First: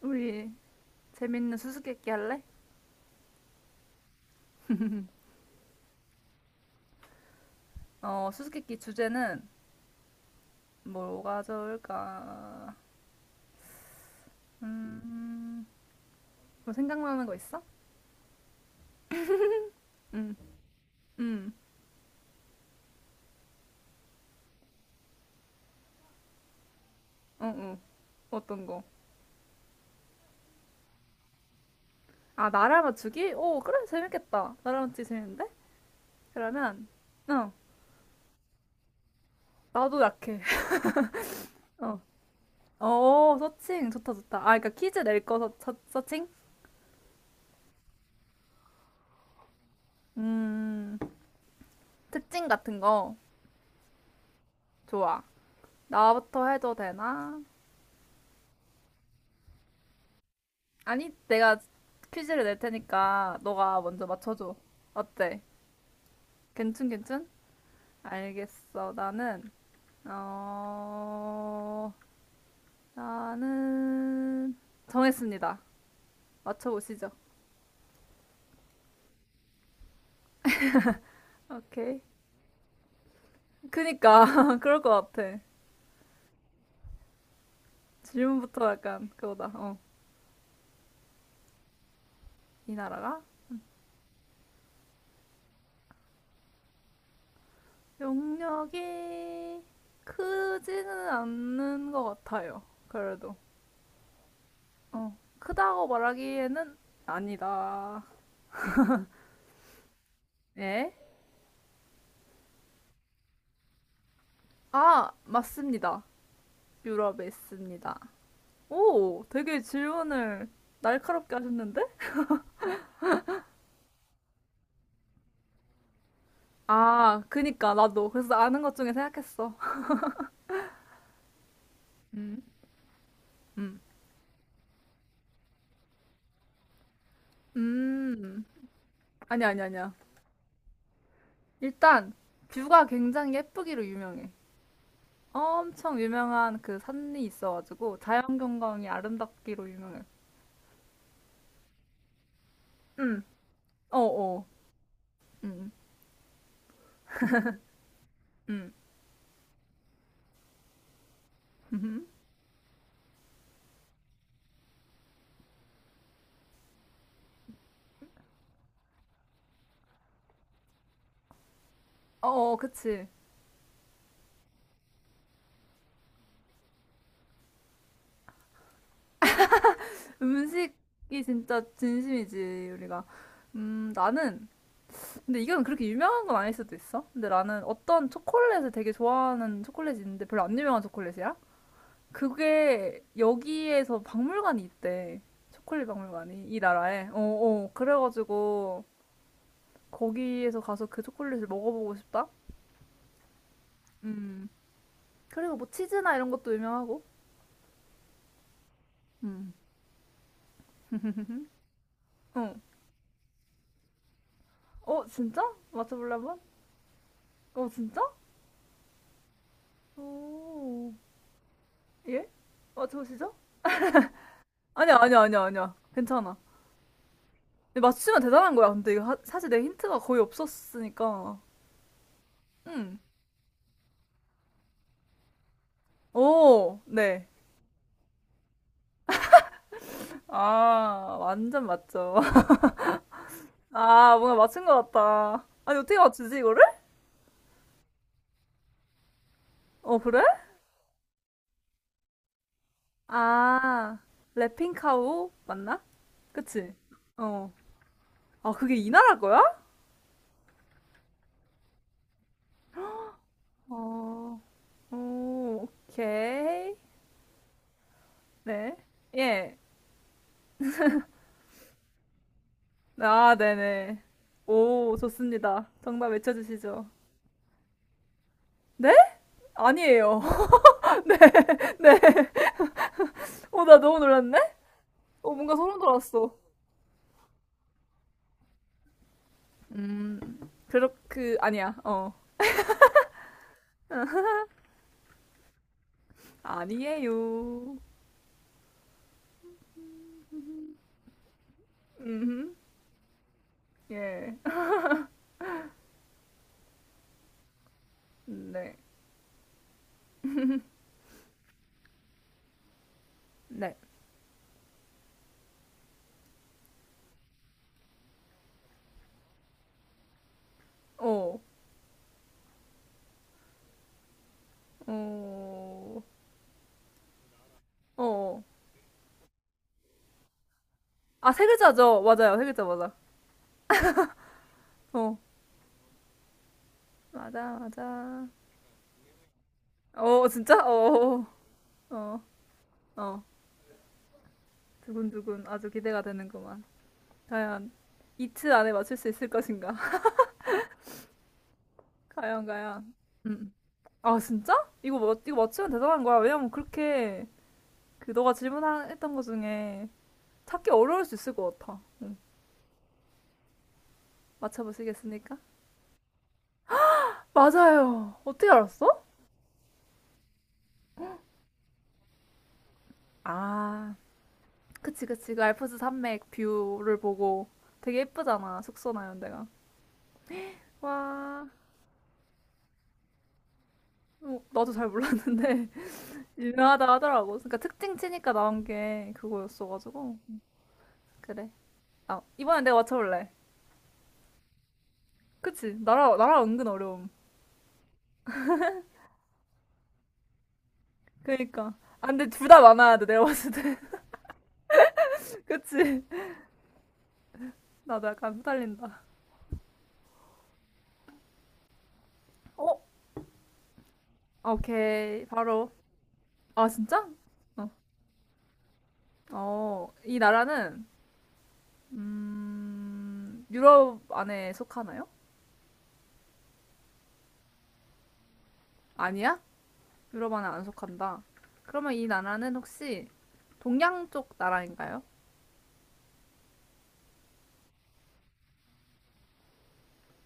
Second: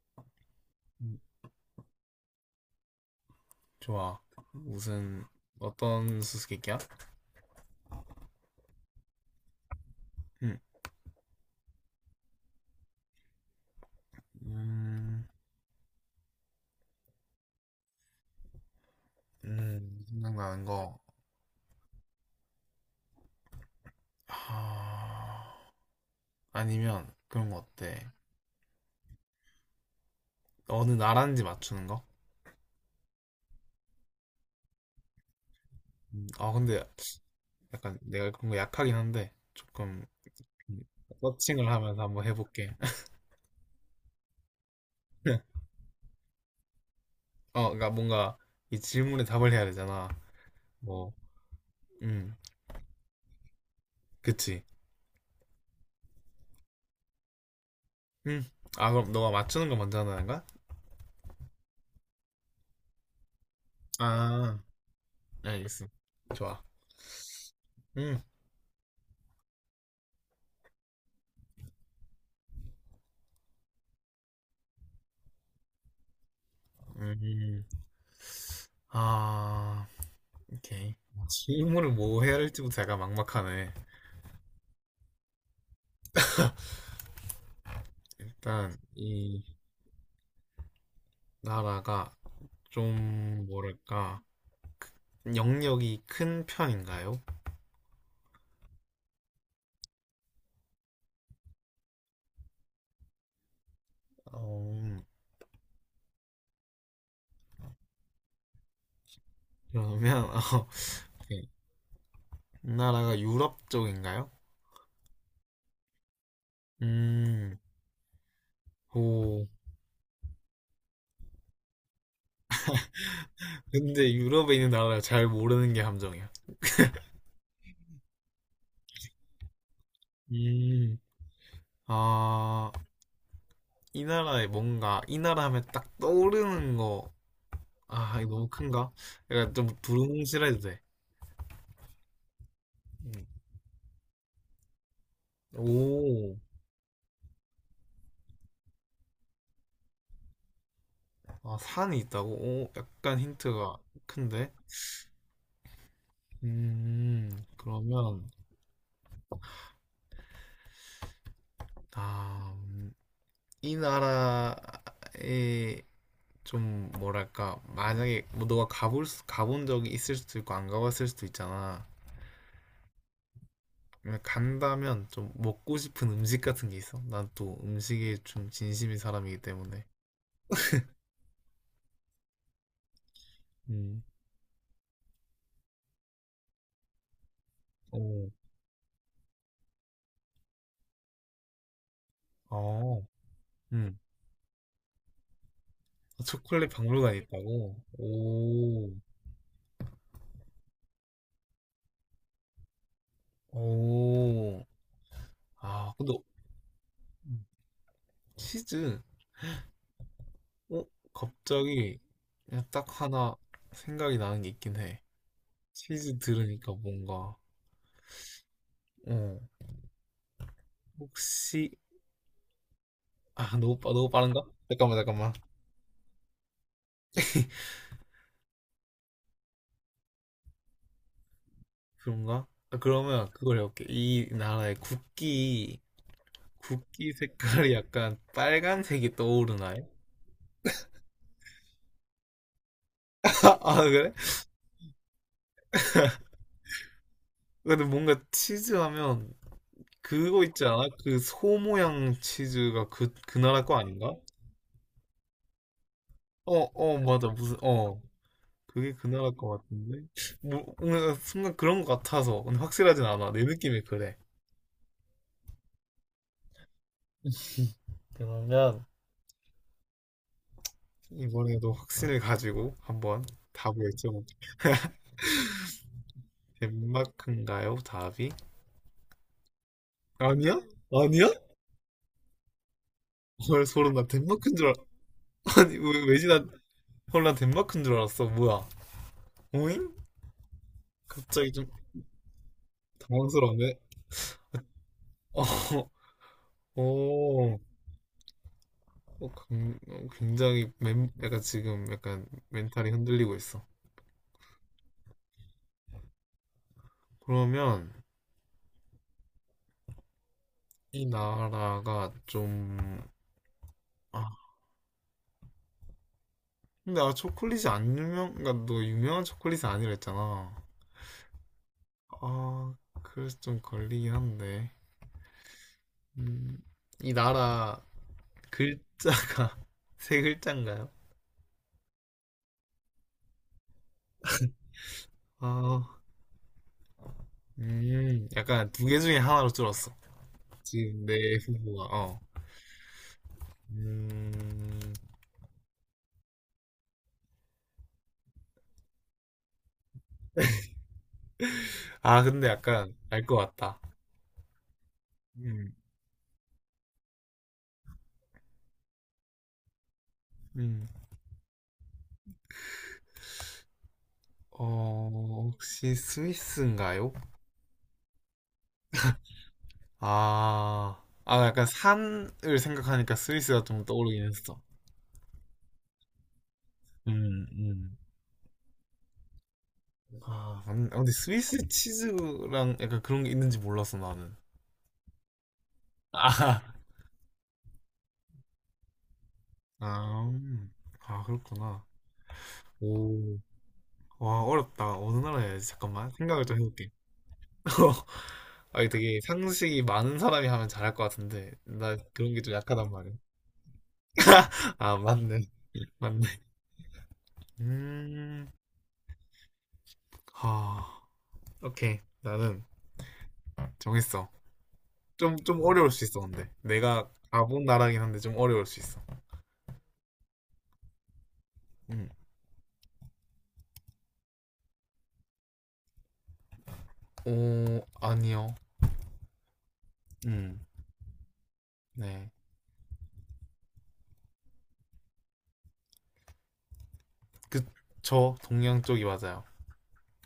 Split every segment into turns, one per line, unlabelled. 우리
음,
재밌는 수수께끼 할래?
좋아. 무슨 어떤 수수께끼야?
수수께끼 주제는
음,
뭐가 좋을까?
음,
음, 뭐 생각나는 거 있어? 응.
생각나는 거.
응.
아, 아니면
어,
그런 거
어.
어때?
어떤 거?
어느 나라인지 맞추는 거?
아, 나라 맞추기? 오, 그래, 재밌겠다. 나라 맞추기 재밌는데?
아 근데
그러면, 어,
약간 내가 그런 거 약하긴 한데
나도
조금
약해.
음, 서칭을
어,
하면서 한번 해볼게.
어, 서칭. 좋다, 좋다. 아, 그러니까 퀴즈 낼 거 서칭?
어, 그러니까 뭔가 이 질문에 답을 해야 되잖아.
음,
뭐, 음,
특징 같은 거.
그치.
좋아. 나부터 해도 되나?
음, 아 그럼 너가 맞추는 거 먼저 하는 거야?
아니, 내가 퀴즈를 낼 테니까 너가 먼저 맞춰줘.
아,
어때?
알겠어. 좋아.
괜춘, 괜춘?
음,
알겠어. 어, 나는, 정했습니다. 맞춰보시죠.
음. 아, 오케이. 질문을
오케이.
뭐 해야 할지부터 약간 막막하네.
그니까, 그럴 것 같아. 질문부터
일단
약간
이
그거다. 어.
나라가
이 나라가
좀 뭐랄까 영역이 큰 편인가요?
용력이 크지는 않는 것 같아요. 그래도.
어,
어. 크다고 말하기에는 아니다.
그러면 어,
예?
오케이. 나라가 유럽 쪽인가요?
아, 맞습니다. 유럽에
음,
있습니다. 오,
오.
되게 질문을 날카롭게 하셨는데?
근데 유럽에 있는 나라를 잘 모르는 게 함정이야.
아, 그니까, 나도. 그래서 아는 것 중에 생각했어.
음,
음.
아,
음.
이 나라에 뭔가 이 나라 하면 딱 떠오르는 거. 아, 이거
음.
너무 큰가?
아니야,
약간
아니야,
좀
아니야.
두루뭉실해도 돼.
일단, 뷰가
음.
굉장히 예쁘기로 유명해. 엄청
오,
유명한 그 산이 있어가지고, 자연경관이 아름답기로 유명해.
아, 산이 있다고? 오, 약간
음.
힌트가
어어.
큰데?
음.
그러면,
음. 음.
아, 음, 이 나라에 좀, 뭐랄까, 만약에 뭐 너가 가본 적이 있을 수도 있고, 안 가봤을 수도 있잖아.
어어, 그치.
근데 간다면 좀 먹고 싶은 음식 같은 게 있어? 난 또 음식에 좀 진심인 사람이기 때문에.
음식이 진짜 진심이지, 우리가.
음,
나는 근데 이건 그렇게 유명한 건 아닐 수도 있어. 근데 나는 어떤
오,
초콜릿을 되게 좋아하는 초콜릿이 있는데 별로 안 유명한 초콜릿이야?
어,
그게
음.
여기에서 박물관이 있대. 초콜릿 박물관이 이
초콜릿
나라에. 어,
박물관이
어.
있다고?
그래가지고
오,
거기에서 가서 그 초콜릿을 먹어보고 싶다. 음.
오.
그리고 뭐
아, 근데
치즈나 이런 것도 유명하고.
음, 치즈.
음.
어? 갑자기
어.
그냥 딱 하나 생각이 나는 게 있긴 해.
어, 진짜? 맞춰볼래
치즈
한번?
들으니까 뭔가,
어, 진짜?
어,
오.
혹시,
예? 맞춰보시죠?
너무 빠른가?
아니야,
잠깐만,
아니야,
잠깐만.
아니야, 아니야. 괜찮아. 근데 맞추면 대단한 거야. 근데 이거 사실 내 힌트가 거의 없었으니까.
그런가? 아,
응.
그러면 그걸 해볼게. 이 나라의 국기,
오,
국기
네.
색깔이 약간 빨간색이 떠오르나요?
아, 완전 맞죠.
아, 그래?
아, 뭔가 맞춘 것 같다. 아니, 어떻게 맞추지, 이거를?
근데 뭔가 치즈 하면
어, 그래?
그거 있지 않아? 그 소 모양 치즈가 그, 그 나라 거
아,
아닌가?
래핑카우 맞나?
어,
그치?
어, 맞아.
어.
무슨, 어.
아, 그게 이
그게 그
나라
나라
거야?
것 같은데? 뭔가 순간 그런 것 같아서. 근데 확실하진 않아. 내 느낌이 그래.
어, 오, 오케이. 네.
그러면
예.
이번에도 확신을 가지고 한번
아,
답을
네네.
여쭤볼게.
오, 좋습니다. 정답 외쳐주시죠.
덴마크인가요? 답이?
네? 아니에요.
아니야? 아니야?
네. 오,
헐,
나
소름
너무
나
놀랐네.
덴마크인 줄 알...
어, 뭔가
아니,
소름
왜, 왜지?
돋았어.
난, 헐, 난 덴마크인 줄 알았어. 뭐야? 오잉?
음, 그렇게,
갑자기 좀
아니야, 어.
당황스러운데? 어, 오,
아니에요.
어, 굉장히 약간 지금 약간
음,
멘탈이 흔들리고 있어.
예.
그러면
네.
이 나라가 좀,
네.
아, 근데 초콜릿이 안 유명, 그러니까 너 유명한 초콜릿이 아니라 했잖아.
어,
아, 그래서 좀 걸리긴 한데.
어,
음, 이 나라
어.
글자가 세 글자인가요?
아, 세 글자죠? 맞아요, 세 글자 맞아. 어,
아,
맞아, 맞아.
약간 두 개 중에 하나로 줄었어.
어, 진짜?
지금
어,
내 후보가, 어.
어, 어.
음,
두근두근 아주 기대가 되는구만. 과연 이틀 안에 맞출 수 있을 것인가?
아,
과연,
근데
과연.
약간 알 것
음,
같다.
아, 진짜? 이거, 이거 맞추면
음,
대단한 거야. 왜냐면 그렇게 그 너가 질문했던 것 중에 찾기
음,
어려울 수 있을 것 같아. 응. 맞춰보시겠습니까?
어, 혹시 스위스인가요?
맞아요. 어떻게 알았어?
아, 아, 약간 산을 생각하니까 스위스가 좀
아,
떠오르긴 했어.
그치 그치. 그 알프스 산맥 뷰를
음,
보고
음.
되게 예쁘잖아. 숙소나 이런 데가.
아, 맞 아, 근데
와,
스위스 치즈랑 약간 그런 게 있는지 몰랐어, 나는.
어, 나도 잘 몰랐는데
아,
유명하다 하더라고. 그러니까 특징 치니까 나온 게 그거였어가지고
아, 아,
그래.
그렇구나.
아, 이번엔 내가 맞춰볼래.
오. 와, 어렵다. 어느 나라 해야지?
그치?
잠깐만.
나라 나라
생각을 좀
은근
해볼게.
어려움.
아, 이게 되게 상식이 많은 사람이 하면 잘할 것 같은데.
그러니까.
나
아, 근데
그런 게
둘
좀
다
약하단
많아야 돼.
말이야.
내가 봤을 때.
아, 맞네.
그치?
맞네.
나도 약간
음,
후달린다.
하. 오케이. 나는
어?
정했어.
오케이,
좀, 좀
바로.
어려울 수 있어, 근데.
아, 진짜?
내가 가본
어.
나라긴 한데 좀 어려울 수 있어.
어, 이 나라는,
음.
유럽 안에 속하나요?
오, 아니요.
아니야? 유럽 안에
음.
안 속한다. 그러면 이
네.
나라는 혹시 동양 쪽 나라인가요?
그, 동양 쪽이 맞아요.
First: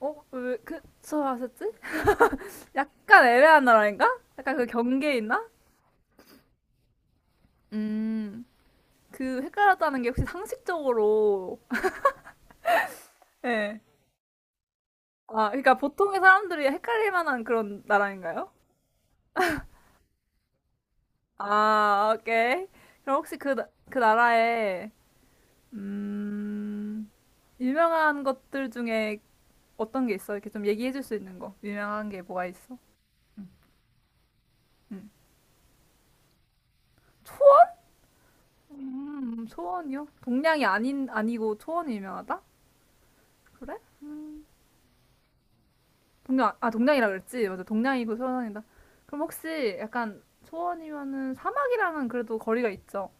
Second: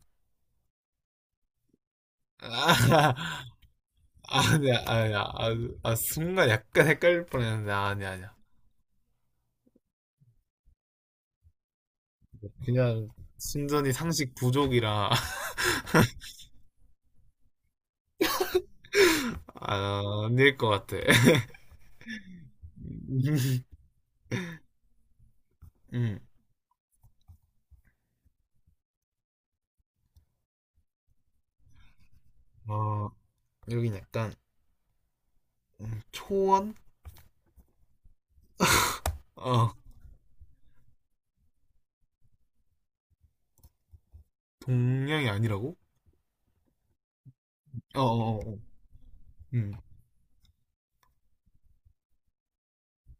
어, 왜, 그, 저 하셨지?
아,
약간 애매한 나라인가? 약간 그
아니야,
경계에
아니야.
있나?
아, 아, 순간 약간 헷갈릴 뻔했는데, 아니야, 아니야.
음, 그 헷갈렸다는 게 혹시 상식적으로,
그냥,
예.
순전히 상식 부족이라,
아, 그러니까 보통의 사람들이 헷갈릴 만한 그런 나라인가요?
아닐 것 같아.
아, 오케이. 그럼 혹시 그, 그 나라에,
음.
음, 유명한 것들 중에 어떤 게 있어? 이렇게 좀 얘기해 줄 수 있는 거. 유명한 게 뭐가 있어?
어, 여긴 약간,
음.
초원?
초원?
어,
초원이요? 동양이 아닌, 아니고 초원이 유명하다? 그래?
동양이 아니라고?
동양, 아, 동양이라 그랬지? 맞아,
어,
동양이고
어, 어, 어.
초원이다. 그럼
음.
혹시 약간 초원이면은 사막이랑은 그래도 거리가 있죠?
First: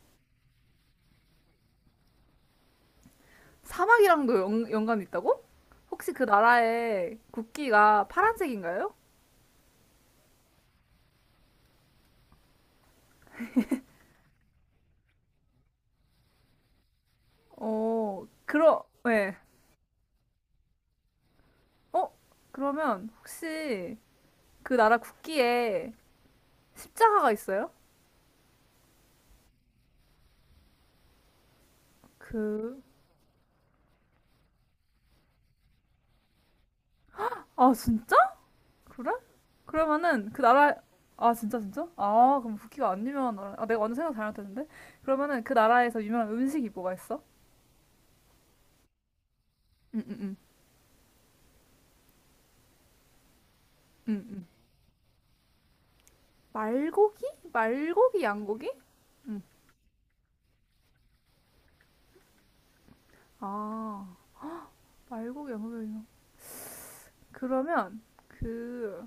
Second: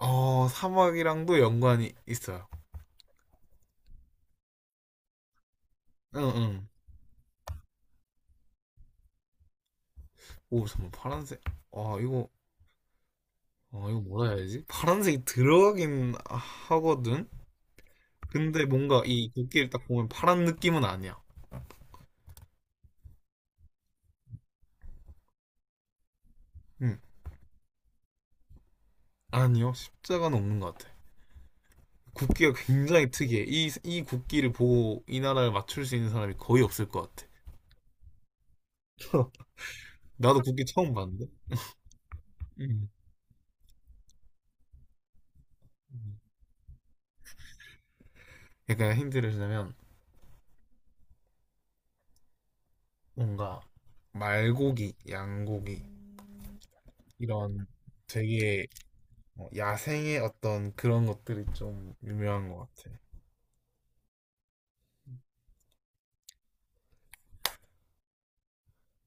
어, 사막이랑도 연관이 있어요.
사막이랑도 연, 연관이 있다고? 혹시 그
응응.
나라의 국기가 파란색인가요?
오 잠깐 파란색. 아 이거 아 이거 뭐라 해야지? 파란색이 들어가긴 하거든.
어,
근데
그러,
뭔가 이
예.
국기를 딱 보면 파란 느낌은 아니야.
어? 그러면 혹시 그 나라 국기에
응.
십자가가 있어요?
아니요. 십자가는 없는 것 같아. 국기가
그,
굉장히 특이해. 이 국기를 보고 이 나라를 맞출 수 있는 사람이 거의 없을 것 같아.
아, 진짜? 그래? 그러면은 그
나도 국기
나라,
처음 봤는데.
아, 진짜, 진짜? 아, 그럼
음.
국기가 안 유명한 나라. 아, 내가 완전 생각 잘못했는데? 그러면은 그 나라에서 유명한 음식이 뭐가 있어?
약간 힌트를 주자면
응, 응, 응,
뭔가
응, 응.
말고기, 양고기
말고기?
이런
말고기,
되게
양고기? 응.
어, 야생의 어떤 그런 것들이 좀 유명한 것 같아.
아, 말고기, 양고기. 유명. 그러면 그,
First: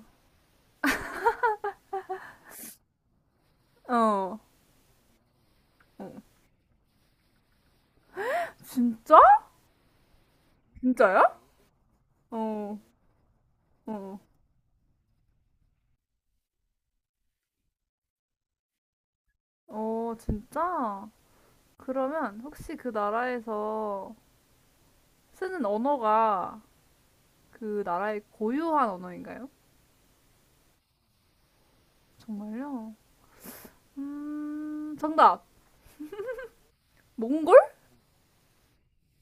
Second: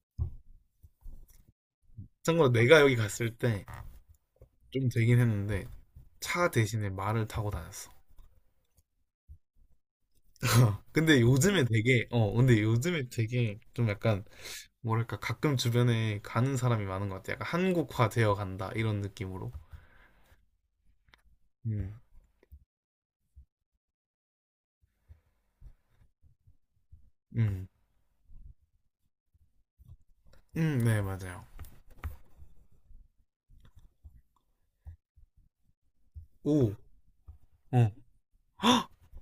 참고로 내가 여기 갔을 때
어,
좀 되긴 했는데
어.
차 대신에 말을 타고 다녔어.
진짜?
근데
진짜야?
요즘에 되게
어.
좀
어.
약간 뭐랄까 가끔 주변에 가는 사람이 많은 것 같아. 약간 한국화 되어 간다 이런 느낌으로.
어, 진짜?
음,
그러면 혹시 그 나라에서 쓰는 언어가
음,
그 나라의 고유한 언어인가요?
네 맞아요.
정말요? 정답!
오,
몽골?
어,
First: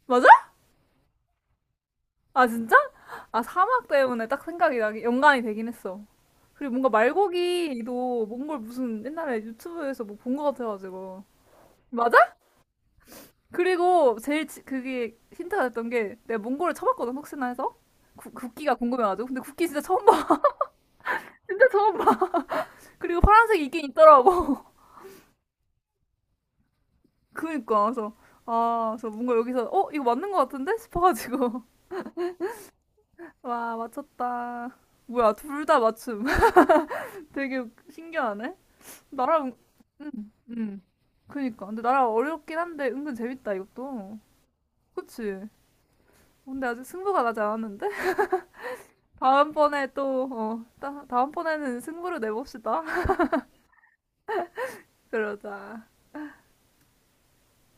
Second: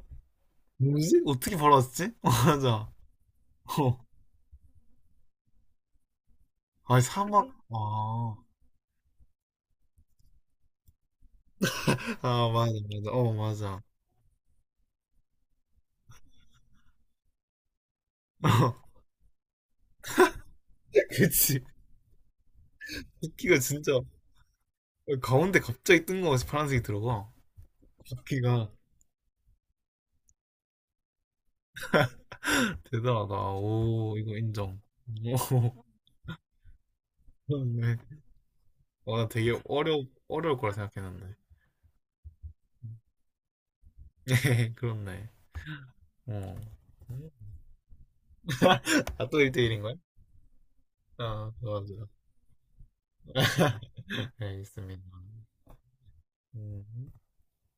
맞아?
뭐지? 어떻게 벌왔지
아, 진짜?
맞아.
아, 사막
어,
때문에 딱 생각이 나기, 연관이 되긴 했어. 그리고 뭔가
아 사막.
말고기도
아,
몽골 무슨 옛날에 유튜브에서 뭐 본 것 같아가지고. 맞아?
아 맞아 맞아. 어 맞아.
그리고 제일 그게 힌트가 됐던 게 내가 몽골을 쳐봤거든, 혹시나 해서. 국기가 궁금해가지고. 근데 국기 진짜 처음 봐.
그치.
진짜 처음 봐. 그리고
바퀴가
파란색이 있긴
진짜
있더라고.
가운데 갑자기 뜬금없이 파란색이 들어가.
그니까 그래서
바퀴가
아, 그래서 뭔가 여기서 이거 맞는 것 같은데 싶어가지고
대단하다.
와
오, 이거
맞췄다.
인정. 오,
뭐야 둘 다 맞춤. 되게
그렇네.
신기하네.
와, 나 되게
나랑 음,
어려울 거라
음.
생각했는데.
그니까 근데 나랑 어렵긴 한데 은근 재밌다 이것도.
네, 그렇네.
그치?
어.
근데 아직 승부가 나지 않았는데
아, 또 1대1인
다음번에
거야?
또
아,
다음번에는
맞아.
승부를 내봅시다.
알겠습니다.
그러자.
음.